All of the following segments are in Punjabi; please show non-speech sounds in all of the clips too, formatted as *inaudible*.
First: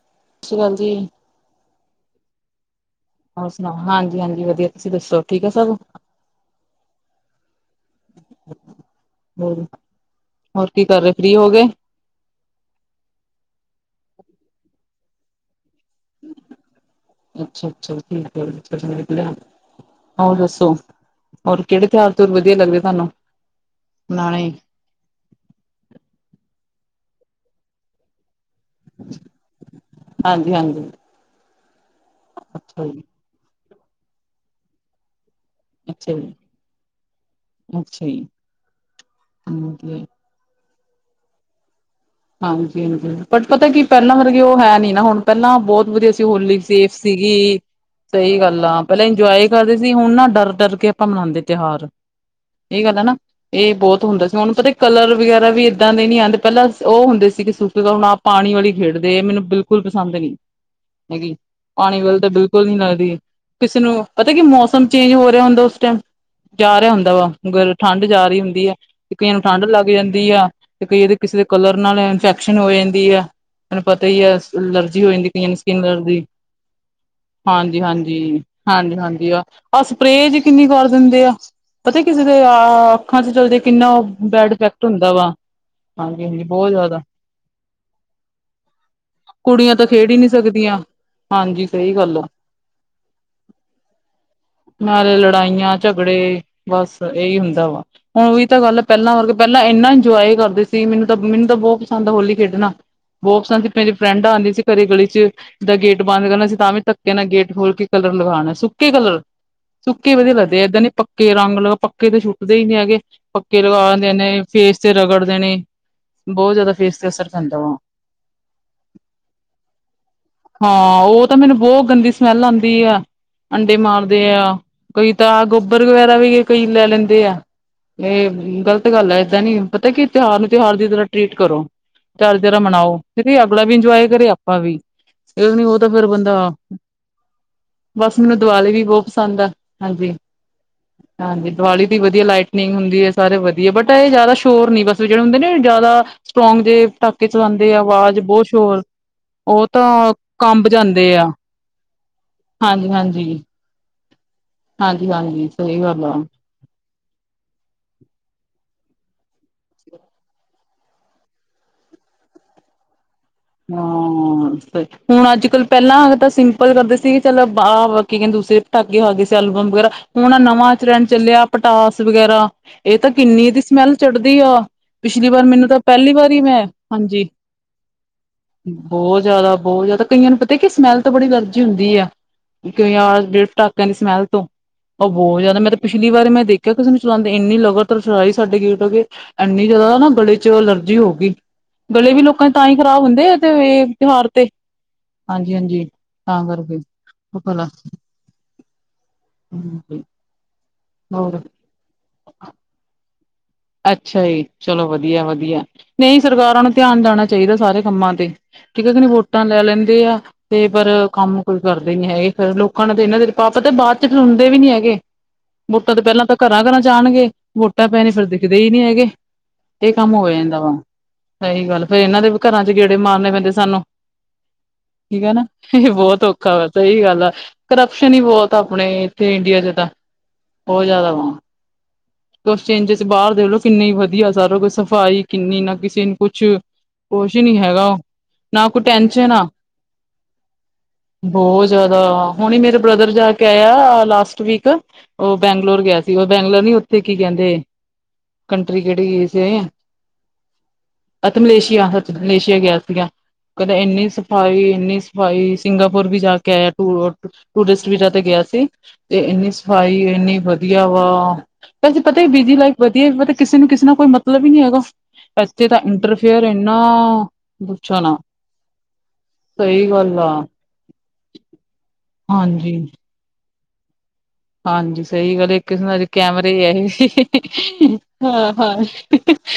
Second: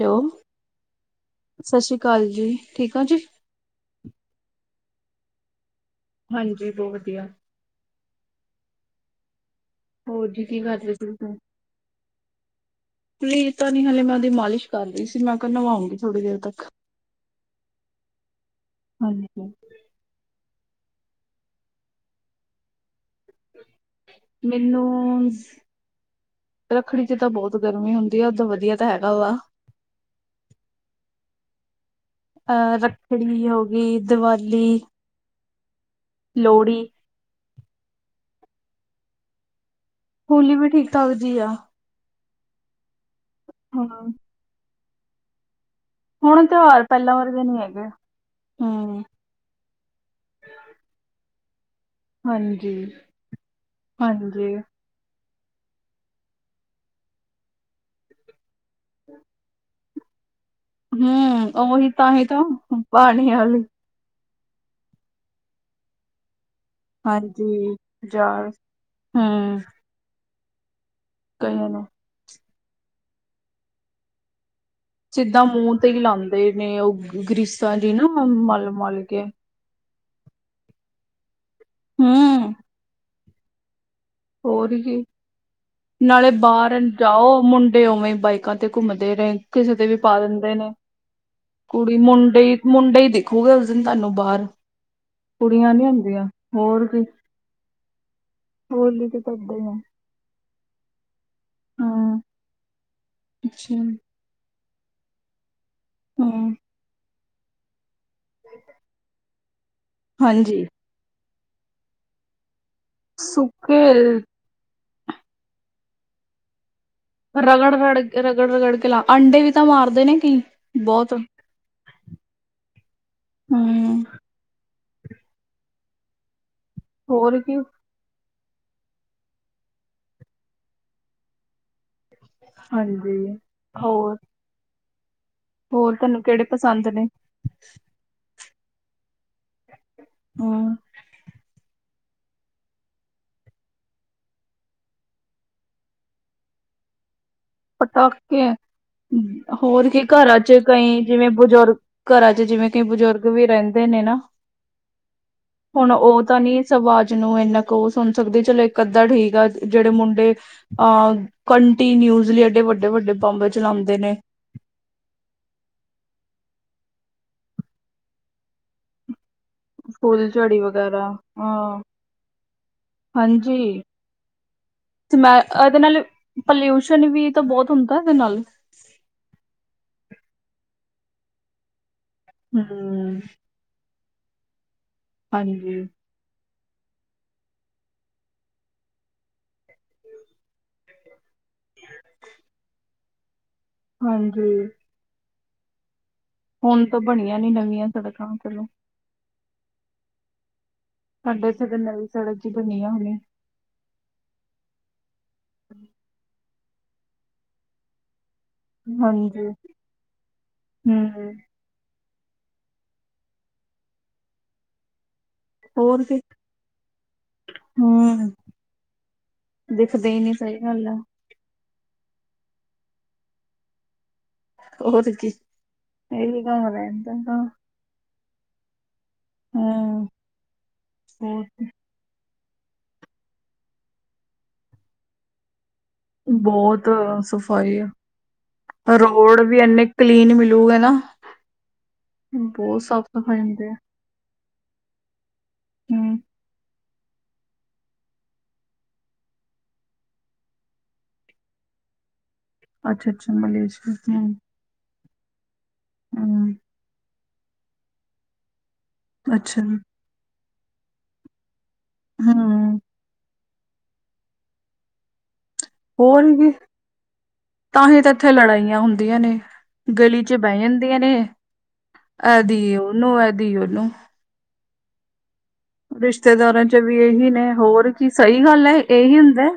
ਹੈਲੋ, ਸਤਿ ਸ਼੍ਰੀ ਅਕਾਲ ਜੀ, ਸਸ੍ਰੀ ਕਾਲ ਜੀ ਠੀਕ ਆ ਜੀ ਹੋਰ ਸੁਣਾਓ, ਹਾਂਜੀ- ਹਾਂਜੀ ਵਧੀਆ ਤੁਸੀਂ ਦੱਸੋ ਠੀਕ ਐ ਸਭ ਹਾਂਜੀ, ਬੋਤ ਵਧੀਆ ਔਰ, ਹੋਰ ਕੀ ਕਰ ਰਹੇ ਫ੍ਰੀ ਹੋ ਗਏ। ਫਿਲੀ ਤਾਂ ਨਹੀ, ਹਲੇ ਮੈਂ ਉਹਦੀ ਮਾਲਿਸ਼ ਕਰ ਰਹੀ ਸੀ ਮੈਂ ਕਿਹਾ ਨਵਾਉਂਗੀ ਥੋੜ੍ਹੀ ਦੇਰ ਤੱਕ। ਅੱਛਾ- ਅੱਛਾ, ਠੀਕ ਹੈ ਚੱਲ ਵਧੀਆ ਹਾਂਜੀ। ਉਹ ਦੱਸੋ, ਹੋਰ ਕਿਹੜੇ ਤਿਹਾਰ ਤੂਰ ਵਧੀਆ ਲੱਗਦੇ ਤੁਹਾਨੂੰ ਮਨਾਣੇ? ਮੈਨੂੰਸ, ਰੱਖੜੀ 'ਚ ਤਾਂ ਬਹੁਤ ਗਰਮੀ ਹੁੰਦੀ ਆ, ਉਦੋਂ ਵਧੀਆ ਐਦਾ ਹੈਗਾ ਵਾ ਹਾਂਜੀ- ਹਾਂਜੀ ਆਹ, ਅੱਛਾ ਜੀ ਰੱਖੜੀ ਹੋ ਗਈ ਦੀਵਾਲੀ ਅੱਛਾ ਜੀ ਲੋੜੀ ਅੱਛਾ ਜੀ, ਉਹ ਗਏ ਹੋਲੀ ਵੀ ਠੀਕ- ਠਾਕ ਜੀ ਆ ਹਾਂਜੀ- ਹਾਂਜੀ, ਬਟ ਪਤਾ ਕੀ, ਹਾਂ। ਪਹਿਲਾਂ ਵਰਗੇ ਉਹ ਹੈ ਨੀ ਨਾ ਹੁਣ ਪੈਲਾਂ ਬਹੁਤ ਵਧੀਆ ਸੀ ਹੁਣ ਹੋਲੀ ਤਿਉਹਾਰ ਸੇਫ ਪਹਿਲਾਂ ਵਰਗੇ ਨੀ ਸੀਗੀ, ਹੈਗੇ, ਸਹੀ ਗੱਲ ਆ ਹੂੰ। ਪਹਿਲੇ ਇੰਜੋਏ ਕਰਦੇ ਸੀ, ਹੁਣ ਨਾ ਡਰ -ਡਰ ਕੇ ਆਪਾਂ ਮਨਾਉਂਦੇ ਤਿਹਾਰ ਹਾਂਜੀ। ਇਹ ਗੱਲ ਹੈ ਨਾ, ਇਹ ਬਹੁਤ ਹੁੰਦਾ ਸੀ, ਹੁਣ ਹਾਂਜੀ, ਪਤਾ ਕਲਰ ਵਗੈਰਾ ਵੀ ਐਦਾਂ ਦੇ ਨੀ ਆਂਉਦੇ ਪਹਿਲਾਂ ਉਹ ਹੁੰਦੇ ਸੀ ਕਿ ਸੁੱਕੇ ਤਾਂ, ਹੁਣ ਆਪ ਪਾਨੀ ਵਾਲੀ ਖੇਡਦੇ ਆ, ਮੈਨੂੰ ਬਿਲਕੁਲ ਪਸੰਦ ਨੀ ਹੈਗੀ, ਹੂੰ ਉਹੀ ਪਾਣੀ ਵੱਲ ਹੀ ਤਾਂ ਬਿਲਕੁਲ ਨੀ ਲੱਗਦੀ, ਪਾਣੀ ਵਾਲੀ, ਕਿਸੇ ਨੂੰ ਪਤਾ ਕੀ ਮੌਸਮ ਚੇਂਜ ਹੋ ਰਿਹਾ ਹੁੰਦਾ ਉਸ ਟੈਮ ਜਾ ਰਿਹਾ ਹੁੰਦਾ ਵਾ, ਗਲ ਹਾਂਜੀ, ਠੰਡ ਜਾ ਰਹੀ ਜਾਰ ਹੁੰਦੀ ਹੈ, ਤੇ ਕਈਆਂ ਨੂੰ ਹੂੰ। ਠੰਢ ਲੱਗ ਲਗੀ ਰਹਿੰਦੀ ਆ, ਤੇ ਕਈਆਂ ਦੇ ਕਿਸੇ ਦੇ ਕਈਆਂ ਕਲਰ ਨੂੰ ਨਾਲ ਇਫੈਕ ਇਫੈਕਸ਼ਨ ਹੋ ਜਾਂਦੀ ਆ, ਤਾਨੂੰ ਪਤਾ ਹੀ ਆ ਲ ਐਲਰਜੀ ਹੋ ਜਾਂਦੀ ਆ, ਸਿੱਧਾ ਕਈਆ ਨੂੰ ਮੂੰਹ ਸਕਿਨ ਤੇ ਹੀ ਐਲਰਜੀ, ਲਾਉਂਦੇ ਨੇ ਉਹ ਗ੍ਰੀਸਾਂ ਹਾਂਜੀ- ਜੀ ਨਾ ਹਾਂਜੀ, ਮਲ ਹਾਂਜੀ- ਮਲ ਕੇ ਹਾਂਜੀ ਆਹ ਆਹ ਸਪਰੇਅ ਜੀ ਕਿੰਨੀ ਕਰ ਵਾਰ ਦਿੰਦੇ ਆ, ਪਤਾ ਕਿਸੇ ਦੇ ਆ ਹੂੰ ਅੱਖਾਂ 'ਚ ਚਲਜੇ ਕਿੰਨਾ ਬੈਡ ਹੋਰ ਇਫੈਕਟ ਕੀ ਹੁੰਦਾ ਵਾ ਹਾਂਜੀ ਨਾਲੇ ਹਾਂਜੀ ਬਹੁਤ ਬਾਹਰਨ ਜ਼ਿਆਦਾ ਜਾਓ, ਮੁੰਡੇ ਉਵੇਂ ਬਾਈਕਾਂ ਤੇ ਘੁੰਮਦੇ ਰਹੇ, ਕਿਸੇ ਕੁੜੀਆਂ ਤਾਂ ਤੇ ਵੀ ਖੇਡ ਹੀ ਪਾ ਨਹੀਂ ਦਿੰਦੇ ਨੇ। ਸਕਦੀਆਂ ਹਾਂਜੀ ਸਹੀ ਕੁੜੀ, ਗੱਲ ਆ ਮੁੰਡੇ ਨ, ਮੁੰਡੇ ਹੀ ਦਿੱਖੂਗਾ ਉਸ ਦਿਨ ਤੁਹਾਨੂੰ ਬਾਹਰ ਨਾਲੇ ਕੁੜੀਆਂ ਲੜਾਈਆਂ - ਨੀ ਹੁੰਦੀਆਂ ਝਗੜੇ, ਹੋਰ ਬਸ ਕੀ ਇਹੀ ਹੁੰਦਾ ਵਾ। ਹੁਣ ਉਹੀ ਤਾਂ ਗੱਲ, ਹੋਲੀ ਪਹਿਲਾਂ ਤੇ ਵਰਗੇ ਕਰਦੇ ਪਹਿਲਾਂ ਆ ਇੰਨਾ ਇੰਜੋਏ ਕਰਦੇ ਸੀ, ਮੈਨੂੰ ਤਾਂ ਮੈਨੂੰ ਤਾਂ ਬੋਤ ਪਸੰਦ ਹਾਂ ਹੋਲੀ ਖੇਡਣਾ ਬਹੁਤ ਪਸੰਦ ਸੀ, ਅੱਛਾ ਮੇਰੀ ਫਰੈਂਡ ਆਂਉਦੀ ਸੀ ਘਰੇ ਗਲੀ 'ਚ, ਜਾਂ ਗੇਟ ਬੰਦ ਕਰਨਾ, ਹੂੰ ਤਾਂ ਵੀ ਧੱਕੇ ਨਾਲ ਗੇਟ ਖੋਲ ਕੇ ਕਲਰ ਲਗਾਉਣਾ ਸੁੱਕੇ ਕਲਰ, ਸੁੱਕੇ ਵਧੀਆ ਲੱਗਦੇ, ਹਾਂਜੀ ਐਦਾਂ ਨੀ ਪੱਕ ਪੱਕੇ ਰੰਗ ਲਓ, ਪੱਕੇ ਤਾਂ ਸੁੁੱਟਦੇ ਹੀ ਨਹੀਂ ਹੈਗੇ, ਪੱਕੇ ਸੁੱਕੇ ਲਗਾ ਦੇਣੇ ਫੇਸ ਤੇ ਰਗੜ ਦੇਣੇ ਬਹੁਤ ਜਾਦਾ ਫੇਸ ਰਗੜ ਰੜ, ਰਗੜ -ਰਗੜ ਕੇ ਲਾ, ਅੰਡੇ ਵੀ ਤਾਂ ਮਾਰਦੇ ਨੇ ਕੀ, ਹਾਂ ਬਹੁਤ ਉਹ ਤਾਂ ਮੈਨੂੰ ਬਹੁਤ ਗੰਦੀ ਸਮੈਲ ਆਂਉਦੀ ਆ, ਅੰਡੇ ਹੂੰ ਮਾਰਦੇ ਆ ਕਈ ਤਾਂ ਗੋਬਰ ਵਗੈਰਾ ਵੀ, ਕਈ ਲੈ ਲੈਂਦੇ ਹੋਰ ਆ ਕੀ ਇਹ ਗ਼ਲਤ ਗੱਲ ਹੈ ਐਦਾਂ ਨੀ, ਪਤਾ ਕੀ ਤਿਉਹਾਰ ਨੂੰ ਤਿਉਹਾਰ ਦੀ ਤਰ੍ਹਾਂ ਟਰੀਟ ਕਰੋ। ਚਾਰ ਜਾਰਰਾ ਮਨਾਓ, ਹਾਂਜੀ ਤੇ ਅਗਲਾ ਵੀ ਇੰਜੋਏ ਹੋਰ ਕਰੇ ਆਪ ਆਪਾਂ ਵੀ, ਇਹ ਨੀ ਉਹ ਤਾਂ ਹੋਰ ਫਿਰ ਤੁਹਾਨੂੰ ਬੰਦਾ ਕਿਹੜੇ ਪਸੰਦ ਨੇ ਬਸ ਮੈਨੂੰ ਦੀਵਾਲੀ ਵੀ ਬਹੁਤ ਪਸੰਦ ਐ, ਹਾਂਜੀ ਆਂ ਹਾਂਜੀ ਦੀਵਾਲੀ ਦੀ ਵਧੀਆ ਲਾਈਟਨਿੰਗ ਹੁੰਦੀ ਐ, ਸਾਰੇ ਵਧੀਆ, ਬਟ ਐਹ ਜ਼ਿਆਦਾ ਸ਼ੋਰ ਨੀ ਬਸ ਜਿਹੜੇ ਹੁੰਦੇ ਨੇ ਜ਼ਿਆਦਾ ਸਟਰੋਂਗ ਜੇ ਪਟਾਕੇ ਚਲਾਉਂਦੇ ਆ, ਆਵਾਜ਼ ਬਹੁਤ ਪਟਾਕੇ ਸ਼ੋਰ ਉਹ ਹੋਰ ਕੀ ਤਾਂ ਘਰਾਂ ਚ ਕੰਬ ਕਈ ਜਾਂਦੇ ਆ ਜਿਵੇਂ ਬਜ਼ੁਰਗ, ਘਰਾਂ ਚ ਜਿਵੇਂ ਕਈ ਹਾਂਜੀ ਬਜ਼ੁਰਗ ਹਾਂਜੀ ਵੀ ਰਹਿੰ ਰਹਿੰਦੇ ਨੇ ਨਾ, ਹਾਂਜੀ ਹਾਂਜੀ ਸਹੀ ਹੁਣ ਗੱਲ ਆ ਉਹ ਤਾਂ ਨੀ ਆਵਾਜ਼ ਨੂੰ ਇੰਨਾ ਕੁ ਉਹ ਸੁਣ ਸਕਦੀ, ਚਲੋ ਇੱਕ ਅੱਧਾ ਠੀਕ ਆ ਜਿਹੜੇ ਮੁੰਡੇ ਅ ਕੰਟੀਨਿਊਸਲੀ ਐਡੇ ਵੱਡੇ- ਵੱਡੇ ਬੰਬ ਚਲਾਉਂਦੇ ਨੇ। ਹਾਂ ਹੁਣ ਅੱਜ ਕੱਲ ਪਹਿਲਾਂ ਵਾਲੇ ਤਾਂ ਸਿੰਪਲ ਕਰਦੇ ਸੀਗੇ, ਚਲ ਬਾਕੀ ਕਹਿੰਦੇ ਦੂਸਰੇ ਠਾਗੇ ਹੋ ਗਏ ਸੀ ਐਲਬਮ ਵਗੈਰਾ, ਫੁੱਲ ਹੁਣ ਝੜੀ ਨਵਾਂ ਵਗੈਰਾ ਤਰੇਂਡ ਚੱਲਿਆ ਹਾਂ ਪਟਾਸ ਵਗੈਰਾ ਇਹ ਤਾਂ ਕਿੰਨੀ ਹਾਂਜੀ ਇਹਦੀ ਸਮੈਲ ਚੜ੍ਹਦੀ ਆ, ਤੇ ਪਿਛਲੀ ਮੈਂ ਵਾਰ ਮੈਨੂੰ ਇਹਦੇ ਤਾਂ ਪਹਿਲੀ ਵਾਰ ਹੀ ਮੈਂ, ਹਾਂਜੀ। ਸੁੁੰਦਾ ਦੇ ਨਾਲ ਬਹੁਤ ਜਿਆਦਾ, ਬਹੁਤ ਜਿਆਦਾ ਕਈਆਂ ਨੂੰ ਪਤਾ ਕਿ ਸਮੈਲ ਤੋ ਬੜੀ ਅਲਰਜੀ ਹੁੰਦੀ ਹੈ। ਕਿਉਂ ਹਮ ਯਾਰ ਜਿਹੜੇ ਪਟਾਕਿਆਂ ਦੀ ਸਮੈਲ ਤੋਂ ਬਹੁਤ ਜ਼ਿਆਦਾ, ਮੈਂ ਤਾਂ ਹਾਂਜੀ ਪਿਛਲੀ ਬਾਰੇ ਮੈਂ ਦੇਖਿਆ ਕਿਸੇ ਨੂੰ ਚਲਾਉਂਦੇ, ਇੰਨੀ ਲਗਾਤਾਰ ਚਲਾਏ ਸਾਡੇ ਗੇਟ ਅੱਗੇ ਇੰਨੀ ਜਿਆਦਾ ਨਾ ਗਲੇ ਚ ਅਲਰਜੀ ਹੋ ਗਈ। ਗਲੇ ਵੀ ਲੋਕਾਂ ਦੇ ਤਾਂ ਹੀ ਖ਼ਰਾਬ ਹੁੰਦੇ ਆ ਤੇ ਇਹ ਤਿਉਹਾਰ ਤੇ, ਹਾਂਜੀ ਹਾਂਜੀ, ਹਾਂਜੀ। ਤਾਂ ਕਰਕੇ ਹੁਣ ਤਾਂ ਬਣਿਆ ਨਹੀਂ ਨਵੀਆਂ ਸੜਕਾਂ ਤੇ ਹਮ, ਹ ਸਾਡੇ ਇੱਥੇ ਤੇ ਨਵੀਂ ਸੜਕ ਜੀ ਬਣੀ ਆ ਹੁਣੇ। ਅੱਛਾ ਜੀ ਚਲੋ ਵਧੀਆ, ਵਧੀਆ ਨਹੀਂ ਸਰਕਾਰਾਂ ਨੂੰ ਧਿਆਨ ਦੇਣਾ ਚਾਹੀਦਾ ਸਾਰੇ ਕੰਮਾਂ ਤੇ ਠੀਕ ਹੈ ਕਿ ਨਹੀਂ ਵੋਟਾਂ ਹਾਂਜੀ ਲੈ ਲੈਂਦੇ ਆ, ਤੇ ਪਰ ਹੂੰ ਕੰਮ ਕੋਈ ਕਰਦੇ ਨੀ ਹੈਗੇ, ਫੇਰ ਲੋਕਾਂ ਨਾਲ ਤੇ ਇਹਨਾਂ ਤੇ ਸੁਭਾਹ ਤਾਂ ਬਾਅਦ ਚ ਸੁਣਦੇ ਵੀ ਨੀ ਹੈਗੇ। ਵੋਟਾਂ ਤੇ ਹੋਰ ਕੀ ਪਹਿਲਾਂ ਤਾਂ ਘਰਾਂ, ਘਰਾਂ ਜਾਣਗੇ ਵੋਟਾਂ ਪੈ ਨ ਹੂੰ ਫਿਰਦੇ ਨੀ ਹੈਗੇ ਇਹ ਦਿਖਦੇ ਕੰਮ ਹੀ ਹੋ ਨੀ ਸਹੀ ਜਾਂਦਾ ਵਾ। ਗੱਲ ਆ ਸਹੀ ਗੱਲ, ਫੇਰ ਇਹਨਾਂ ਦੇ ਵੀ ਘਰਾਂ ਚ ਗੇੜੇ ਮਾਰਨੇ ਪੈਂਦੇ ਸਾਨੂੰ ਹੋਰ ਠੀਕ ਕੀ ਹੈ ਨਾ, ਇਹ ਬਹੁਤ ਇਹੀ ਔਖਾ ਵਾ ਕੰਮ ਸਹੀ ਰਹਿੰਦਾ ਗੱਲ ਆ ਤਾਂ ਕਰਪਸ਼ਨ ਹੀ ਬਹੁਤ ਆਪਣੇ ਏਥੇ ਇੰਡੀਆ ਚ ਤਾਂ ਹੂੰ ਬਹੁਤ ਜਿਆਦਾ ਵਾ, ਹੋਰ ਕੀ। ਕੁਛ ਚੇਂਜ ਤੇ ਬਾਹਰ ਦੇਖਲੋ ਕਿੰਨੇ ਵਧੀਆ ਸਾਰਾ ਸਫ਼ਾਈ ਕਿੰਨੀ ਨਾ ਕਿਸੇ ਨੂੰ ਕੁਛ, ਬਹੁਤ ਕੋਛ ਹੀ ਨਹੀਂ ਹੈਗਾ। ਨਾ ਕੋਈ ਤਾਂ ਟੈਨਸ਼ਨ ਆ ਰੋਡ ਵੀ ਇੰਨੇ ਕਲੀਨ ਮਿਲੂਗੇ ਨਾ ਬਹੁਤ ਜ਼ਿਆਦਾ, ਹੁਣ ਮੇਰਾ ਬਹੁਤ ਸਾਫ਼ ਬ੍ਰਦਰ ਜਾ ਸਫਾਈ ਕੇ ਹੁੰਦੇ ਆ ਆਇਆ ਲਾਸਟ ਵੀਕ। ਉਹ ਬੈਂਗਲੋਰ ਗਿਆ ਸੀ, ਹੂੰ ਉਹ ਬੈਂਗਲੋਰ ਨੀ ਉੱਥੇ ਕੀ ਕਹਿੰਦੇ ਕੰਟਰੀ ਕਿਹੜੀ ਸੀ *unintelligible* ਅਧ ਮਲੇਸ਼ੀਆ। ਮਲੇਸ਼ੀਆ ਗਿਆ ਸੀਗਾ, ਅੱਛਾ ਅੱਛਾ ਕਹਿੰਦੇ ਮਲੇਸ਼ੀਆ ਇੰਨੀ ਹੂੰ ਸਫਾਈ, ਇੰਨੀ ਸਫਾਈ ਸਿੰਗਾਪੁਰ ਵੀ ਜਾ ਕੇ ਹੂੰ ਆਇਆ। ਟੂਰਿਸਟ ਵੀਜ਼ਾ ਤੇ ਗਿਆ ਸੀ, ਤੇ ਇੰਨੀ ਅੱਛਾ ਸਫਾਈ ਇੰਨੀ ਵਧੀਆ ਵਾ ਅਸੀੇ ਪਤਾ ਹੀ ਬਿਜੀ ਲਾਈਫ ਹੂੰ ਵਧੀਆ ਪਤਾ ਕਿਸੇ ਨੂੰ ਕਿਸੇ ਨਾਲ ਕੋਈ ਮਤਲਬ ਹੀ ਨਹੀਂ ਹੈਗਾ ਇੱਥੇ ਤਾਂ ਹੋਰ ਇੰਟਰਫੇਅਰ ਕੀ, ਇੰਨਾ ਪੁੱਛੋ ਤਾਂਹੀ ਤਾਂ ਨਾ ਇੱਥੇ ਲੜਾਈਆਂ ਹੁੰਦੀਆਂ ਨੇ। ਸਹੀ ਗੱਲ ਗਲੀ ਆ ਚ ਬਹਿ ਜਾਂਦੀਆਂ ਨੇ, ਆਦੀ ਹਾਂਜੀ ਉਹਨੂੰ, ਆਦੀ ਉਹਨੂੰ ਹਾਂਜੀ ਸਹੀ ਗੱਲ ਹੈ। ਕਿਸਨ ਅਜ ਕੈਮਰੇ ਰਿਸ਼ਤੇਦਾਰਾਂ ਆ ਚ ਹੀ ਵੀ ਸੀ ਇਹੀ ਨੇ ਹੋਰ ਕੀ ਸਹੀ ਹਾਂ, ਗੱਲ ਹਾਂ ਹੈ ਇਹੀ ਹੁੰਦਾ ਹੈ।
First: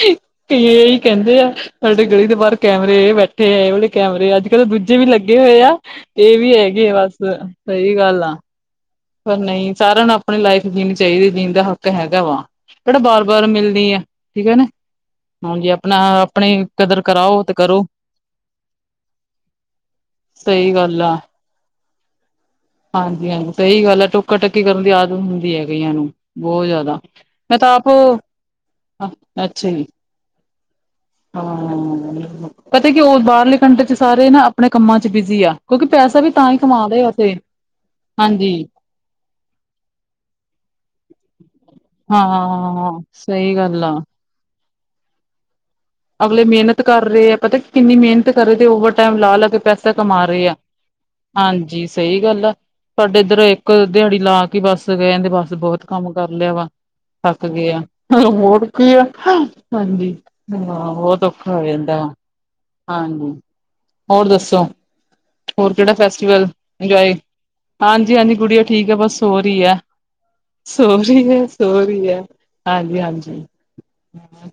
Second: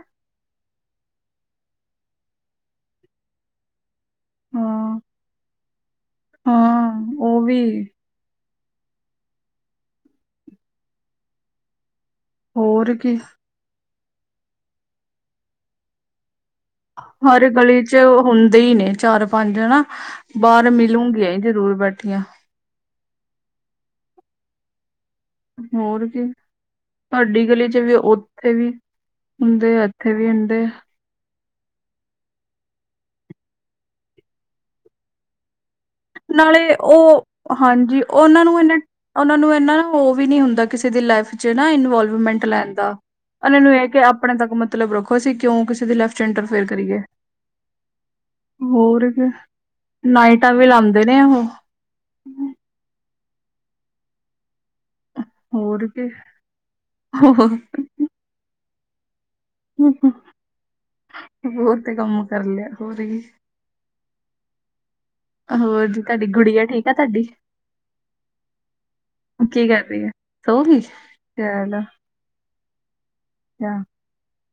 ਐ ਏਹੀ ਕਹਿੰਦੇ ਆ ਸਾਡੇ ਗਲੀ ਦੇ ਬਾਹਰ ਕੈਮਰੇ ਬੈਠੇ ਤੇ ਏਹੋ ਹੈਏ ਵਾਲੇ ਕੈਮਰੇ ਆ ਅੱਜ ਕੱਲ ਤਾਂ ਦੂਜੇ ਹਾਂ ਵੀ ਲੱਗੇ ਹੋਏ ਆ। ਇਹ ਵੀ ਹਾਂ ਹੈਗੇ ਬਸ, ਉਹ ਵੀ ਸਹੀ ਗੱਲ ਆ। ਪਰ ਨਹੀਂ ਸਾਰਿਆਂ ਨੂੰ ਆਪਣੀ ਲਾਈਫ ਜੀਣੀ ਚਾਹੀਦੀ ਜੀਣ ਦਾ ਹੱਕ ਹੈਗਾ ਵਾ, ਹੋਰ ਕਿਹੜਾ ਕੀ ਵਾਰ ਬਾਰ ਮਿਲਣੀ ਆ। ਠੀਕ ਹੈ ਨਾ, ਹੁਣ ਜ਼ੇ ਆਪਣਾ ਆਪਣੇ ਹਰ ਗਲੀ ਚ ਹੁੰਦੇ ਹੀ ਨੇ ਚਾਰ ਪੰਜ ਹਨਾ। ਬਾਹਰ ਸਹੀ ਗੱਲ ਆ ਮਿਲੂਗੀਆਂ ਹੀ ਜਰੂਰ ਬੈਠੀਆਂ। ਹਾਂਜੀ -ਹਾਂਜੀ ਸਹੀ ਗੱਲ ਹੈ ਟੋਕਾ -ਟਾਕੀ ਕਰਨ ਦੀ ਆਦਤ। ਹੁੰਦੀ ਆ ਕਈਆ ਹੋਰ ਨੂੰ ਕੀ ਬਹੁਤ ਜ਼ਿਆਦਾ ਤੁਹਾਡੀ ਮੈਂ ਗਲੀ ਤਾ ਚ ਆਪ। ਵੀ ਉੱਥੇ ਵੀ ਹੁੰਦੇ ਆ ਇੱਥੇ ਵੀ ਹੁੰਦੇ ਆ। ਹਾ ਪਤਾ ਕਿ ਉਹ ਬਾਹਰਲੀ ਕੰਟਰੀ ਚ੍ਹ ਸਾਰੇ ਨਾ ਆਪਣੇ ਕੰਮਾਂ ਚ੍ਹ ਬਿਜੀ ਆ। ਕਿਉਕਿ ਪੈਸੇ। ਨਾਲੇ ਉਹ ਹਾਂਜੀ ਉਹਨਾਂ ਹਾਂਜੀ ਨੂੰ ਇਹਨਾਂ। ਉਹਨਾਂ ਨੂੰ ਇਹਨਾ ਉਹ ਵੀ ਨਹੀਂ ਹੁੰਦਾ ਕਿਸੇ ਦੀ ਲਾਈਫ਼ ਚ ਨਾ ਹਾਂ ਇਨਵੋਲਵਮੈਂਟ ਹਾਂ ਲੈਣ ਹਾਂ ਦਾ। ਸਹੀ ਗੱਲ ਆ। ਕੇ ਆਪਣੇ ਤੱਕ ਮਤਲਬ ਰੱਖੋ। ਅਸੀਂ ਕਿਉ ਕਿਸੇ ਦੀ ਲਾਈਫ ਚ੍ਹ ਅਗਲੇ ਇੰਟਰਫੇਅਰ ਮਿਹਨਤ ਕਰੀਏ ਕਰ ਰਹੇ ਆ ਪਤਾ ਕਿੰਨੀ ਮਿਹਨਤ ਕਰ ਰਹੇ ਤੇ ਓਵਰ ਹੋਰ ਟਾਈਮ ਕੀ। ਲਾ ਲਾ ਕੇ ਪੈਸਾ ਕਮਾ ਰਹੇ ਲਾਈਟਾ ਆ ਵੀ ਲਾਂਦਾ। ਹਾਂਜੀ ਸਹੀ ਗੱਲ ਆ ਸਾਡੇ ਇੱਧਰ ਇੱਕ ਦਿਹਾੜੀ ਲਾ ਕੇ ਬੱਸ ਕਹਿ ਦੇ ਬਸ। ਬਹੁਤ ਹੋਰ ਕੀ ਕੰਮ ਕਰ ਲਿਆ ਵਾ ਥੱਕ ਹੋਰ ਗਏ ਆ ਹੋਰ ਕੀ ਆ ਹਾਂਜੀ। ਹਾਂ ਬਹੁਤ ਔਖਾ ਹੋ ਹੋਰ ਜਾਂਦਾ ਤੇ ਕੰਮ ਕਰ ਲਿਆ ਹੋਰ ਕੀ ਹਾਂਜੀ ਹੋਰ ਦੱਸੋ। ਹੋਰ ਕਿਹੜਾ ਜੀ ਤੁਹਾਡੀ ਫੈਸ਼ਟੀਵਲ ਗੁੜੀਆ ਠੀਕ ਆ ਇੰਨਜੋਏ। ਤੁਹਾਡੀ ਹਾਂਜੀ-ਹਾਂਜੀ ਗੁੱਡੀਆਂ ਠੀਕ ਆ ਬਸ ਸੋਹ ਰਹੀ ਕੀ ਹੈ ਕਰ ਸੋ ਗਈ ਸੋਹ ਰਹੀ ਹੈ ਸੋਹ ਚਲੋ ਰਹੀ ਹੈ। ਹਾਂਜੀ-ਹਾਂਜੀ। ਅੱਛਾ *unintelligible*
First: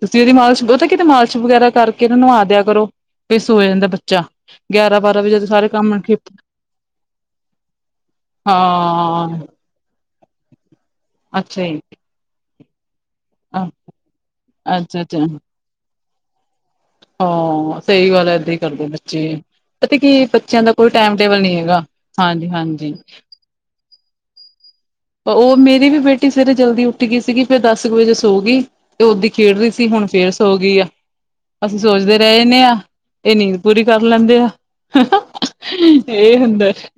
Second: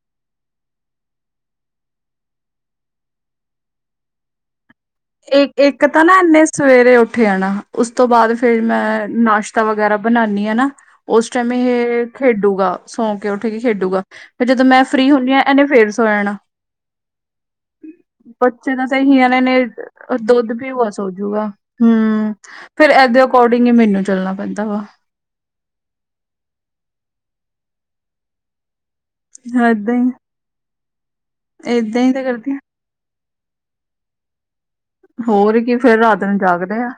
ਤੁਸੀ ਇਹਦੀ ਮਾਲਿਸ਼ ਬਹੁਤਾ। ਕਿਤੇ ਮਾਲਿਸ਼ ਵਗੈਰਾ ਕਰਕੇ ਇਹ ਨੂੰ ਨਵਾ ਦੀਆ ਕਰੋ ਫਿਰ ਸੋ ਜਾਂਦਾ ਬੱਚਾ। ਗਿਆਰਾਂ ਬਾਰਾਂ ਵਜੇ ਜਦੋਂ ਸਾਰੇ ਇੱਕ ਕੰਮ ਤਾ ਨਾ ਨਿਪ ਇੰਨੇ ਸਵੇਰੇ ਉੱਠੇ ਜਾਣਾ ਉਸ ਤੋਂ ਬਾਅਦ ਫਿਰ ਮੈਂ ਹਾਂ ਨਾਸ਼ਤਾ। ਨਾਸ਼ਤਾ ਵਗੈਰਾ ਬਣਾਨੀ ਆ ਨਾ ਉਸ ਟਾਈਮ ਅੱਛਾ ਜੀ ਇਹ ਖੇਡੂਗਾ। ਸੌ ਕੇ ਉੱਠੇਗੀ ਖੇਡੂ ਗਾ ਜਦੋ ਮੈਂ ਅੱਛਾ ਫ੍ਰਰੀ ਅੱਛਾ ਹੁੰਨੀ ਆ ਇਹਨੇ ਫੇਰ ਸੋ ਜਾਣਾ। ਹਾਂ *unintelligible* ਸਹੀ ਗੱਲ *unintelligible* ਹੈ, ਏਦਾਂ ਹੀ ਪਛੇ ਕਰਦੇ ਤਾਂਸ ਬੱਚੇ ਹਲ ਨੇ ਪਤਾ ਕੀ ਦੁੱਧ ਬੱਚਿਆਂ ਦਾ ਪੀਓ ਗਾ ਕੋਈ ਟਾਈਮ ਸੋਜੂ ਟੇਬਲ ਗਾ ਨਹੀਂ ਹੈਗਾ ਹਮ ਹਾਂਜੀ ਫੇਰ ਹਾਂਜੀ ਇਦੇ। ਅਕੋਡਿਗ ਹੀ ਮੈਨੂੰ ਚੱਲਣਾ ਪੈਂਦਾ ਵਾ। ਉਹ ਮੇਰੀ ਵੀ ਬੇਟੀ ਸਵੇਰੇ ਜਲਦੀ ਉੱਠ ਗੀ ਸੀ ਸੀਗੀ ਫਿਰ ਦਸ ਕੁ ਵਜੇ ਸੋ ਗਈ। ਤੇ ਓਦੀ ਦੀ ਖੇਡ ਰਹੀ ਸੀ ਏਦਾਂ ਹੁਣ ਹੀ ਫੇਰ ਸੌ ਗਈ ਆ ਅਸੀ ਏਦਾਂ ਹੀ ਸੋਚਦੇ ਤਾਂ ਰਹੇ ਕਰਦੀ ਜਾਂਨੇ ਆ। ਇਹ ਨੀਂਦ ਪੂਰੀ ਕਰ ਲੈਂਦੇ ਆ। ਹੋਰ ਕਿ ਫ਼ੇਰ ਰਾਤ ਨੂੰ ਇਹ ਹੁੰਦਾ ਜਾਗਦੇ ਆ।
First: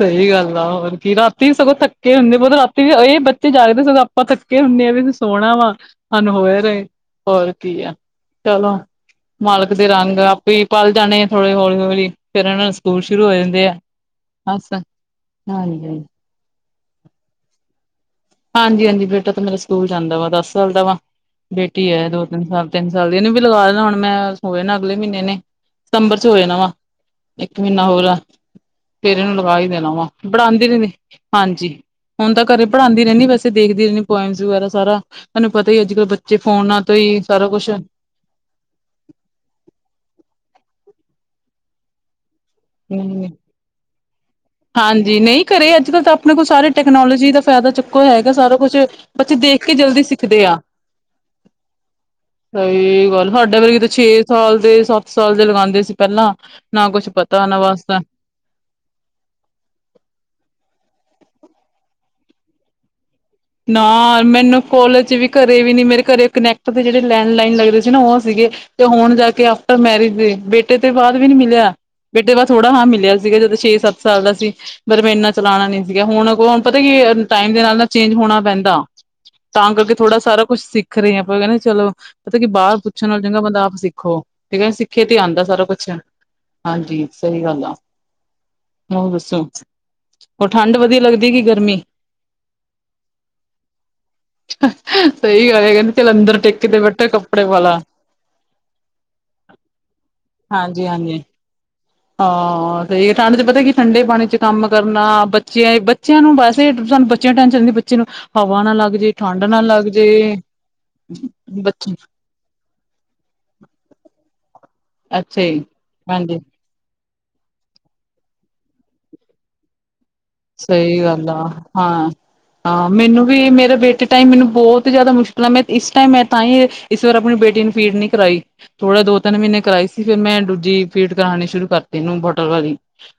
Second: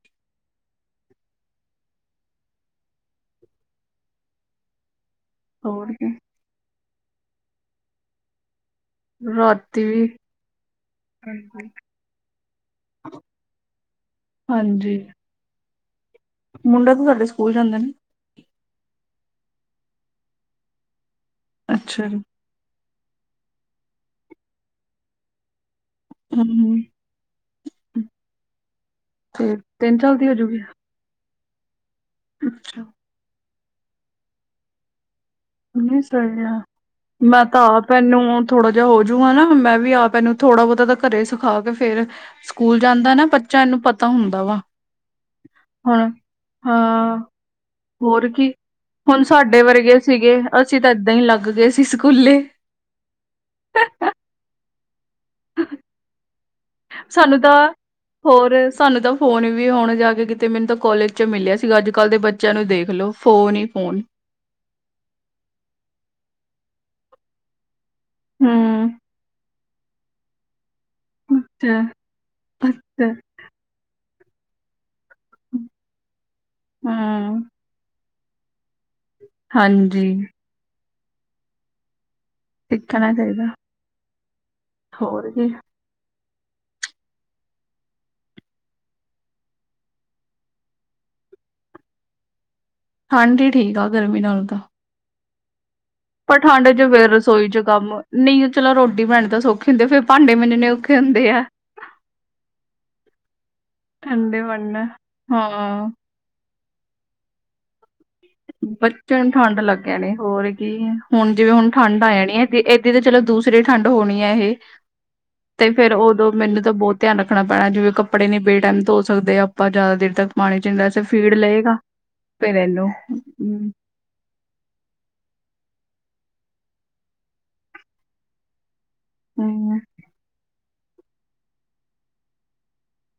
ਸਹੀ ਗੱਲ ਆ ਹੋਰ ਕੀ ਰਾਤੀ ਸਗੋਂ ਥੱਕੇ। ਰਾਤੀ ਵੀ ਇਹ ਬੱਚੇ ਜਾਗਦੇ ਸਗੋਂ ਆਪਾਂ ਥੱਕੇ ਹੋਨੇ ਕਿ ਅਸੀਂ ਸੋਹਣਾ ਵਾ। ਹੋਰ ਕੀ। ਸਾਨੂੰ ਹੋਏ ਰਹੇ ਹੋਰ ਕੀ ਹੈ ਚਲੋ। ਮਾਲਕ ਰਾਤੀ ਦੇ ਵੀ ਰੰਗ ਆਪੇ ਪਲ ਜਾਣੇ ਆ ਥੌੜੇ ਹਾਂਜੀ। ਹੌਲੀ -ਹੌਲੀ ਫੇਰ ਇਹਨਾਂ ਦੇ ਸਕੂਲ ਸ਼ੁਰੂ ਹੋ ਜਾਂਦੇ ਆ। ਬਸ ਹਾਂਜੀ। ਹਾਂਜੀ। ਮੁੰਡਾ ਤਾਂ ਤੁਹਾਡਾ ਸਕੂਲ ਜਾਂਦਾ ਹੈ ਨਾ। ਹਾਂਜੀ -ਹਾਂਜੀ ਬੇਟਾ ਤਾਂ ਮੇਰਾ ਸਕੂਲ ਜਾਂਦਾ ਵਾ ਦਸ ਸਾਲ ਦਾ ਵਾ ਬੇਟੀ ਅੱਛਾ ਏ ਜੀ ਦੋ ਤਿੰਨ ਸਾਲ ਦੀ। ਤਿੰਨ ਸਾਲ ਦੀ ਇਹ ਨੂੰ ਵੀ ਲਗਾ ਲੈਣਾ ਮੈਂ ਬਸ ਹੋ ਜਾਣਾ ਅਗਲੇ ਮਹੀਨੇ ਇਹਨੇ। ਸਤੰਬਰ ਚ ਹੋ ਜਾਣਾ ਵਾ ਹੂੰ ਇੱਕ ਮਹੀਨਾ ਹੋਰ ਆ। ਫੇਰ ਇਹਨੂੰ ਤੇ ਲਵਾ ਹੀ ਦੇਣਾ ਤਿੰਨ ਵਾ ਸਾਲ ਦੀ ਹੋਜੂਗੀ। ਪੜਾਉਂਦੀ ਵੀ ਨਹੀਂ। ਹਾਂਜੀ ਹੁਣ ਤਾਂ ਘਰੇ ਅੱਛਾ। ਪੜ੍ਹਾਉਂਦੀ ਰਹਿੰਦੀ ਵੈਸੇ ਦੇਖਦੀ ਰਹਿੰਦੀ ਪੋਇਸ ਵਗੈਰਾ ਸਾਰਾ। ਤੁਹਾਨੂੰ ਪਤਾ ਹੀ ਅੱਜ ਨਹੀਂ ਕੱਲ੍ਹ ਬੱਚੇ ਫੋਨਾਂ ਤੋ ਹੀ ਸਾਰਾ ਕੁਛ। ਮੈਨੂੰ। ਥੋੜ੍ਹਾ ਜਿਹਾ ਹੋਜੂ ਗਾ ਨਾ ਮੈਂ ਵੀ ਆਪ ਇਹ ਨੂੰ ਥੋੜ੍ਹਾ ਬਹੁਤਾ ਤਾਂ ਘਰੇ ਸਿਖਾ ਕੇ ਫੇਰ। ਸਕੂਲ ਜਾਂਦਾ ਨਾ ਬੱਚਿਆਂ ਇਨੂੰ ਪਤਾ ਹੁੰਦਾ ਵਾ। ਹਾਂਜੀ, ਨਹੀਂ ਘਰੇ ਅੱਜ-ਕੱਲ੍ਹ ਹੁਣ ਤਾਂ ਆਪਣੇ ਕੋਲ ਸਾਰੇ ਹਾਂ ਟੈਕਨੋਲੋਜੀ ਦਾ ਫਾਇਦਾ ਚੁੱਕੋ ਹੋਰ ਹੈਗਾ ਕੀ ਸਾਰਾ ਕੁਛ। ਹੁਣ ਬੱਚੇ ਸਾਡੇ ਦੇਖ ਕੇ ਵਰਗੇ ਜਲਦੀ ਸੀਖ ਸੀਗੇ ਦੇ ਆ ਅਸੀਂ ਤਾਂ ਏਦਾਂ ਹੀ ਲੱਗ ਗਏ ਸੀ ਸਕੂਲੇ ਸਹੀ ਗੱਲ ਸਾਡੇ ਵਰਗੀ ਤੇ ਛੇ ਛੇ ਸਾਲ, ਦੇ ਸੱਤ ਸਾਲ ਦੇ ਲਗਾਉਂਦੇ ਸੀ ਪਹਿਲਾਂ। ਨਾ ਕੁਛ ਸਨੂੰ ਪਤਾ ਤਾਂ ਨਾ ਵਾਸਤਾ ਹੋਰ ਸਾਨੂੰ ਤਾਂ ਫੋਨ ਵੀ ਹੁਣ ਜਾ ਕੇ ਕਿਤੇ ਮੈਨੂੰ ਤਾਂ ਕੋਾਲਜ ਚ ਮਿਲਿਆ ਸੀਗਾ ਅੱਜ-ਕੱਲ੍ਹ ਦੇ ਬੱਚਿਆਂ ਨੂੰ ਦੇਖ ਲੋੋ। ਨਾ ਮੈਨੂੰ ਕੋਲੇਜ ਵੀ ਘਰੇ ਵੀ ਨੀ ਮੇਰੇ ਘਰੇ ਕਨੈਕਟ ਦੇ ਜਿਹੜੇ ਲੈਂਡ ਲਈਨ ਲੱਗਦੇ ਨਾ ਉਹ ਸੀਗੇ, ਤੇ ਹੂੰ ਹੁਣ ਜਾ ਕੇ ਆਫਟਰ ਮੈਰਿਜ ਬੇਟੇ ਬੇਟੇ ਤੋਂ ਬਾਅਦ ਵੀ ਨੀ ਮਿਲਿਆ ਅੱਛਾ ਬੇਟੇ ਬਾਅਦ ਥੋੜਾ ਹਾਂ ਅੱਛਾ ਮਿਲਿਆ ਸੀਗਾ ਜਦੋਂ ਛੇ-ਸੱਤ ਸਾਲ ਦਾ ਸੀ ਪਰ ਮਹਿਨਾ ਚਲਾਣਾ ਨੀ ਸੀਗਾ ਹੁਣ-ਹੁਣ ਪਤਾ ਕੀ ਹੂੰ ਟਾਈਮ ਦੇ ਨਾਲ ਨਾ ਚੇਂਜ ਹੋਣਾ ਪੈਂਦਾ। ਤਾਂ ਕਰਕੇ ਹਾਂਜੀ ਥੋੜ੍ਹਾ ਸਾਰਾ ਕੁਛ ਸਿੱਖ ਰਹੇ ਆਪਾਂ ਕਹਿੰਦੇ ਚਲੋ ਪਤਾ ਕਿ ਬਾਹਰ ਪੁੱਛਣ ਸਿੱਖਣਾ ਨਾਲ ਚੰਗਾ ਼, ਚਾਹੀਦਾ ਬੰਦਾ ਆਪ ਸਿੱਖੋ ਠੀਕ ਹੈ ਸਿੱਖੇ ਤੇ ਹੋਰ ਆਉਂਦਾ ਕੀ ਸਾਰਾ ਕੁੱਛ। ਹਾਂਜੀ, ਸਹੀ ਗੱਲ ਆ। ਮੈਨੂ ਦੱਸੋ, ਹੋਰ ਠੰਡ ਵਧੀਆ ਲੱਗਦੀ ਕਿ ਗਰਮੀ? ਠੰਢ ਹੀ ਠੀਕ ਆ ਗਰਮੀ ਨਾਲੋ। ਸਹੀ ਗੱਲ ਹੈ ਕਹਿੰਦੇ ਚੱਲ ਪਰ ਅੰਦਰ ਠੰਡ ਟੇਕੇ ਤੇ ਫੇਰ ਬੈਠੇ ਕੱਪੜੇ ਰਸੋਈ ਚ ਵਾਲਾ ਕੰਮ ਨੀ ਚਲੋ ਰੋਟੀ ਪਾਣੀ ਤਾਂ ਸੌਖੀ ਹੁੰਦੇ ਫੇਰ ਭਾਂਡੇ ਮਜਣੇ ਹਾਂਜੀ ਔਖੇ ਹਾਂਜੀ। ਹੁੰਦੇ ਆ। ਹਾਂ, ਸਹੀ ਗੱਲ ਤੇ ਠੰਡ ਚ ਪਤਾ ਕੀ ਠੰਡੇ ਪਾਣੀ ਚ ਕੰਮ ਬਣਨਾ ਕਰਨਾ ਬੱਚਿਆਂ ਹਾਂ ਬੱਚਿਆਂ ਨੂੰ ਵੈਸੇ ਸਾਨੂੰ ਬੱਚਿਆਂ ਦੀ ਟੈਂਸ਼ਨ ਹੁੰਦੀ ਬਚ ਬੱਚਿਆਂ ਨੂੰ ਠੰਢ ਲੱਗ ਜੇ ਜਾਣੀ ਹੋਰ ਕੀ ਹੁਣ ਜਿਵੇਂ ਹੁਣ ਬੱਚੇ ਠੰਢ ਆ ਜਾਣੀ ਏ। ਏਦੀ ਤਾਂ ਚਲੋ ਦੂਸਰੀ ਠੰਡ ਹੋਣੀ ਏ ਇਹ ਅੱਛਾ ਜੀ ਤੇ ਫੇਰ ਉਦੋਂ ਹਾਂਜੀ। ਮੈਨੂੰ ਤਾਂ ਬਹੁਤ ਧਿਆਨ ਰੱਖਣਾ ਪੈਣਾ, ਜਿਵੇਂ ਕੱਪੜੇ ਨੀ ਬੇਟਾਈਮ ਧੋ ਸਕਦੇ ਆਪਾਂ ਜ਼ਿਆਦਾ ਦੇਰ ਤੱਕ, ਪਾਣੀ ਚ ਸਹੀ ਵੈਸੇ ਗੱਲ ਫੀਡ ਆ, ਲਏਗਾ ਫੇਰ ਹਾਂ-ਹਾਂ ਇਹਨੂੰ ਮੈਨੂੰ ਵੀ ਹਮ ਮੇਰੇ ਬੇਟੇ ਟਾਈਮ ਮੈਨੂੰ ਬਹੁਤ ਜ਼ਿਆਦਾ ਮੁਸ਼ਕਿਲ ਆ ਮੈਂ ਇਸ ਟਾਈਮ ਮੈਂ ਤਾਂ ਹੀ ਇਸ ਵਾਰ ਆਪਣੀ ਬੇਟੀ ਨੂੰ ਫੀਡ ਨੀ ਕਰਵਾਾਈ। ਥੋੜੇ ਦੋ-ਤਿੰਨ ਮਹੀਨੇ ਹਮ, ਕਰਵਾਈ ਸੀ, ਫਿਰ ਮੈਂ ਦੂਜੀ ਫੀਡ ਕਰਾਉਣੀ ਸ਼ੁਰੂ ਕਰਤੀ ਇਨੂੰ ਬੋਟਲ ਵਾਲੀ।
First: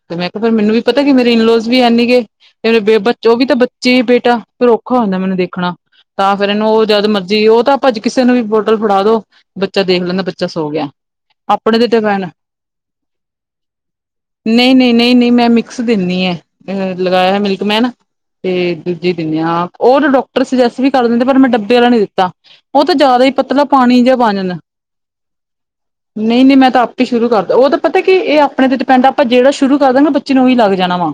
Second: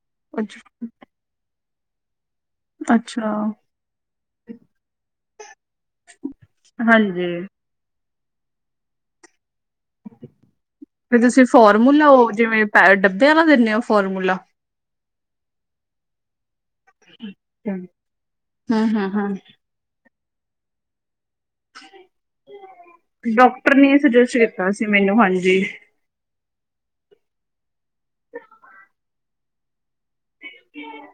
ਤੇ ਮੈਂ ਕਿਹਾ ਫਿਰ ਅੱਛ- ਮੈਨੂੰ ਵੀ ਪਤਾ ਕਿ ਮੇਰੇ ਇਨਲੋਜ਼ ਵੀ ਐਨੀਗੇ ਤੇ ਮੇਰੇ ਬੇ ਅੱਛਾ ਉਹ ਵੀ ਤਾਂ ਬਚ ਚੇ ਬੇਟਾ ਫਿਰ ਔਖਾ ਹੋ ਜਾਦਾਂ ਮੈਨੂੰ ਦੇਖਣਾ ਤਾਂ ਫ਼ਿਰ ਇਹਨੂੰ ਉਹ ਜਦ ਹਾਂਜੀ ਮਰਜ਼ੀ ਉਹ ਤਾਂ ਭੱਜੀ ਕਿਸੇ ਨੂੰ ਵੀ ਬੋਟਲ ਫੜਾ ਦੋ, ਬੱਚਾ ਦੇਖ ਲੈਂਦਾ ਬੱਚਾ ਸੋ ਗਿਆ। ਫਿਰ ਤੁਸੀਂ ਆਪਣੇ ਦੇ ਤੇ ਫੋਰਮੂਲਾ ਬੈਣ ਆ, ਉਹ ਜਿਵੇਂ ਪੈ ਡੱਬੇ ਵਾਲਾ ਦਿੰਦੇ ਹੋ ਫੋਰਮੂਲਾ ਨੀ-ਨੀ-ਨੀ-ਨੀ ਮੈਂ ਮਿਕਸ ਦਿੰਦੀ ਆ। ਲਗਾਇਆ ਹਮ ਮਿਲਕਮੈਨ ਤੇ ਹਮ ਦੂਜੀ ਹਮ ਦਿੰਨ ਹਾਂ ਉ ਤਾ ਡਾਕਰ ਸ ਸਜੈਸ ਵੀ ਕਰ ਦਿੰਦੇ ਪਰ ਮੈਂ ਡੱਬ ਬੇ ਵਾਲਾ ਨੀ ਦਿੱਤਾ ਉਹ ਤਾਂ ਜ਼ਿਆਦਾ ਹੀ ਪਤਲਾ ਡਾਕਟਰ ਨੇ ਪਾਣੀ ਜਿਹਾ ਬਣ ਸਜੈਸਟ ਜਾਂਦਾ ਕੀਤਾ ਸੀ ਮੈਨੂੰ ਹਾਂਜੀ ਨਹੀ-ਨਹੀਂ, ਮੈਂ ਤਾਂ ਆਪੇ ਹੀ ਸ਼ੁਰੂ ਕਰਤਾ ਉ ਤਾਂ ਪਤਾ ਕਿ ਇਹ ਆਪਣੇ ਤੇ ਡਿਪੈਂਡ ਆਪਾਂ ਜੇਹੜਾ ਸ਼ੁਰੂ ਕਰਤਾ ਨਾ ਬੱਚੇ ਨੂੰ ਉਹੀ ਲੱਗ ਜਾਣਾ ਵਾ।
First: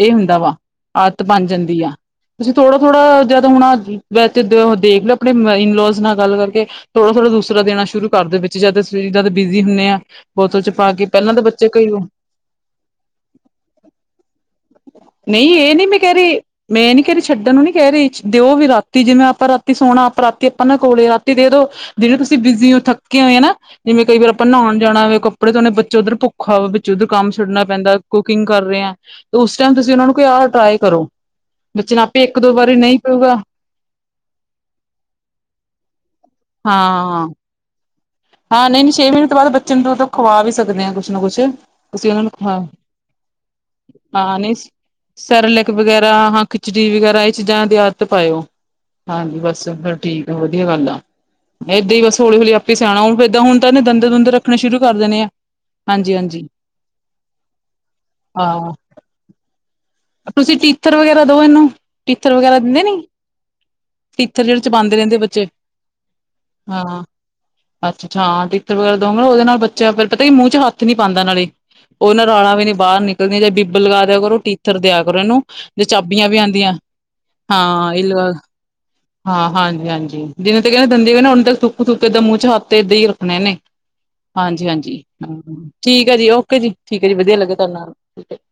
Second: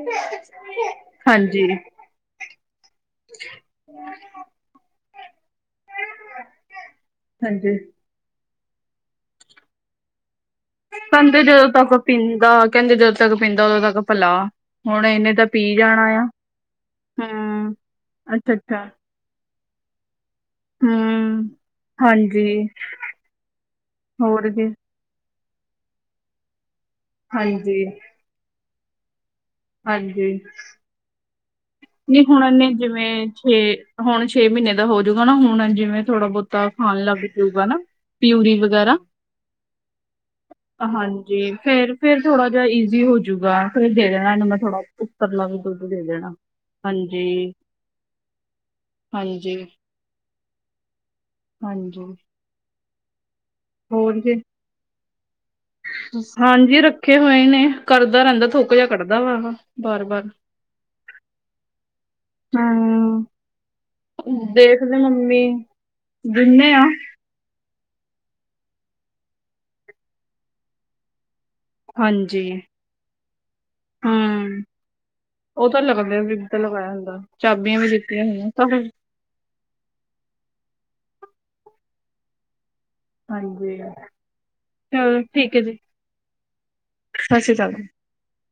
ਇਹ ਹੁੰਦਾ ਵਾ ਆਦਤ ਬਣ ਹਾਂਜੀ ਜਾਂਦੀ ਆ। ਤੁਸੀਂ ਥੋੜਾ-ਥੋੜਾ ਜਦ ਹੁਣ ਦੇਖ ਲੋ ਅਪਣੇ ਇਨਲੋਜ਼ ਨਾਲ ਗੱਲ ਕਰਕੇ। ਥੋੜਾ-ਥੋੜ੍ਹਾ ਦੂਸਰਾ ਹਾਂਜੀ ਦੇਣਾ ਸ਼ੁਰੂ ਕਰ ਦੋ ਬਚੇ, ਜਦ ਬਿਜ਼ੀ ਹੁੰਦੇ ਆ ਬੋਤਲ ਚ ਪਾ ਕੇ ਪਹਿਲਾਂ ਕਹਿੰਦੇ ਤਾਂ ਜਦੋਂ ਬੱਚੇ ਕਈ ਤੱਕ ਪੀਂਦਾ, ਕਹਿੰਦੇ ਜਦੋਂ ਤੱਕ ਪੀਂਦਾ ਉਦੋਂ ਤੱਕ ਪਿਲਾ। ਨਹੀਂ, ਇਹ ਨੀ ਮੈਂ ਕਹਿ ਰਹੀ ਮੈਂ ਇਹ ਨੀ ਕਹਿ ਰਹੀ, ਛੱਡਣ ਨੂੰ ਨੀ ਹੂੰ ਕਹਿ ਰਹੀ ਅੱਛਾ ਦਿਓ ਵੀ ਅੱਛਾ ਰਾਤੀ ਜਿਵੇਂ ਆਪਾਂ ਰਾਤੀ ਸੋਣਾ ਆਪ ਰਾਤੀ ਆਪਾਂ ਨਾ ਕੋਲੇ ਰਾਤੀ ਦੇ ਹੂੰ ਦੋ, ਦਿਨੇ ਤੁਸੀਂ ਹਾਂਜੀ ਬਿਜੀ ਹੋ ਥੱਕੇ ਹੋਏ ਹਨਾ। ਜਿਵੇਂ ਕਈ ਵਾਰ ਆਪਾਂ ਹੋਰ ਕੀ ਨਹਾਉਣ ਜਾਣਾ ਵੇ ਕਪ ਕਪੜੇ ਧੋਣੇ, ਬੱਚਾ ਉੱਧਰ ਭੁੱਖਾ ਵਾ ਵਿੱਚ ਉਧਰ ਕੰਮ ਛੱਢਣਾ ਹਾਂਜੀ ਪੈਂਦਾ ਕੁਕਿੰਗ ਕਰ ਰਿਹਾ। ਉਸ ਟਾਈਮ ਤੁਸੀਂ ਉਹਨਾ ਨੂੰ ਕਹੋ ਕਿ ਆਹ ਟਰਾਈ ਕਰੋ। ਬੱਚੇ ਨੂੰ ਜੀ ਆਪੇ ਇੱਕ ਹੁਣ ਦੋ ਇਨੇ ਵਾਰੀ ਨਹੀਂ ਜਿਵੇਂ ਪਊਗਾ ਛੇ ਹੁਣ ਛੇ ਮਹੀਨੇ ਦਾ ਹੋਜੂਗਾ ਨਾ ਹੁਣ ਜਿਵੇਂ ਥੋੜਾ ਬਹੁਤਾ ਖਾਣ ਲੱਗ ਹਾਂ ਜਊਗਾ ਨਾ। ਪਿਊਰੀ ਹਾਂ ਨਹੀਂ ਨਹੀਂ ਵਗੈਰਾ, ਛੇ ਮਹੀਨੇ ਤੋਂ ਬਾਅਦ ਬੱਚੇ ਨੂੰ ਦੁੱਧ ਖਵਾ ਵੀ ਸਕਦੇ ਆ ਕੁਛ ਨਾ ਕੁਛ ਹਾਂਜੀ ਫੇਰ ਤੁਸੀਂ ਫੇਰ ਉਹਨਾਂ ਨੂੰ ਥੋੜਾ ਖਵਾ ਜੇਆ ਈਜ਼ੀ ਹੋ ਜੂਗਾ, ਫਿਰ ਦੇ ਦੇਣਾ ਹਾਂ ਏਹਨੂੰ ਨਹੀਂ ਮੈਂ ਥੋੜਾ, ਉੱਪਰਲਾ ਵੀ ਦੁੱਧ ਦੇ ਦੇਣਾ। ਚਿਚੜੀ ਵਗੈਰਾ ਹਾਂਜੀ ਏਹ ਚੀਜ਼ਾਂ ਦੀ ਆਦਤ ਪਾਏਓ, ਹਾਂਜੀ ਬਸ ਫਿਰ ਠੀਕ ਆ, ਵਧੀਆ ਗੱਲ ਆ। ਏਈਦਾਂ ਹੀ ਹਾਂਜੀ ਬਸ ਹੌਲੀ-ਹੌਲੀ ਆਪੇ ਈ ਸਆਣਾ ਹੋਓ, ਫੇਰ ਦਾ ਹੁਣ ਤਾਂ ਏਹਨੇ ਦੰਦ ਹੋਰ ਦੁੰਦ ਜੀ ਰੱਖਣੇ ਸ਼ੁਰੂ ਕਰ ਦੇਣੇ ਐ। ਹਾਂਜੀ ਰੱਖੇ ਹੋਏ ਨੇ, ਕਰਦਾ ਰੇਹੰਦਾ ਹਾਂ ਥੂਕ ਜੇਹਾ ਕੱਢਦਾ ਵਾ। ਬਾਰ ਬਾਰ ਤੁਸੀਂ ਟੀਥਰ ਵਗੈਰਾ ਦੋ ਏਹਨੂੰ, ਟੀਥਰ ਵਗੈਰਾ ਦਿੰਦੇ ਨੀ? ਟੀਥਰ ਜੇਹੜੇ ਚਬਾਂਦੇ ਦੇਖਦੇ ਰੇਹੰਦੇ ਆ ਮੰਮੀ ਬੱਚੇ, ਦਿੰਨੇ ਆ ਹਾਂ। ਅੱਛਾ-ਅੱਛਾਂ ਹਾਂ ਟੀਥਰ ਵਗੈਰਾ ਦੋਓਂਗੇ ਨਾ, ਉਹਦੇ ਬੱਚਾ ਫਿਰ ਪਤਾ ਮੂੰਹ ਚ ਹਾਥ ਨੀ ਪਾਂਦਾ ਨਾਲੇ। ਉਹਦੇ ਨਾਲ ਹਾਂਜੀ ਰਾਰਾ ਵੀ ਨੀ ਬਾਰ ਨਿਕਲਦੀਆਂ ਜਾਂ ਬੀਬ ਲਗਾ ਦੇਆ ਕਰੋ ਟੀ ਹੂੰ ਥਰ ਦੇਆ ਕਰੋ ਏਹਨੂੰ ਉਹ ਤਾਂ ਜਾਂ ਲੱਗਦੇ ਚਾਬੀਆਂ ਵੀ ਤਾਂ ਆਂਦੀਆਂ ਏ, ਲਗਾਇਆ ਹੁੰਦਾ ਚਾਬੀਆਂ ਵੀ ਹਾਂ ਏਹ ਲ *unintelligible* ਹਾਂ ਹਾਂਜੀ-ਹਾਂਜੀ ਜਿਨੇ ਤਕ ਏਹਨੂੰ ਦੰਦੀ ਨੀ ਨਾ ਉਹਨੇ ਤੱਕ ਥੁੱਕ-ਥੁੱਕ ਐਦਾ ਮੂੰਹ ਚ ਹੱਥ ਤੇ ਐਦੀ ਈ ਰ ਖਨਾ ਏਹਨੇ, ਹਾਂਜੀ ਹਾਂਜੀ-ਹਾਂਜੀ ਚਲੋ ਠੀਕ ਹੈ ਹ-ਹ ਜੀ ਠੀਕ ਐ ਜੀ ਓਕੇ ਜੀ, ਠੀਕ ਐ ਜੀ ਵਧੀਆ ਸਤਿ ਸ਼੍ਰੀ ਲੱਗੇਆ ਤਾਡੇ ਅਕਾਲ ਨਾਲ *inaudible*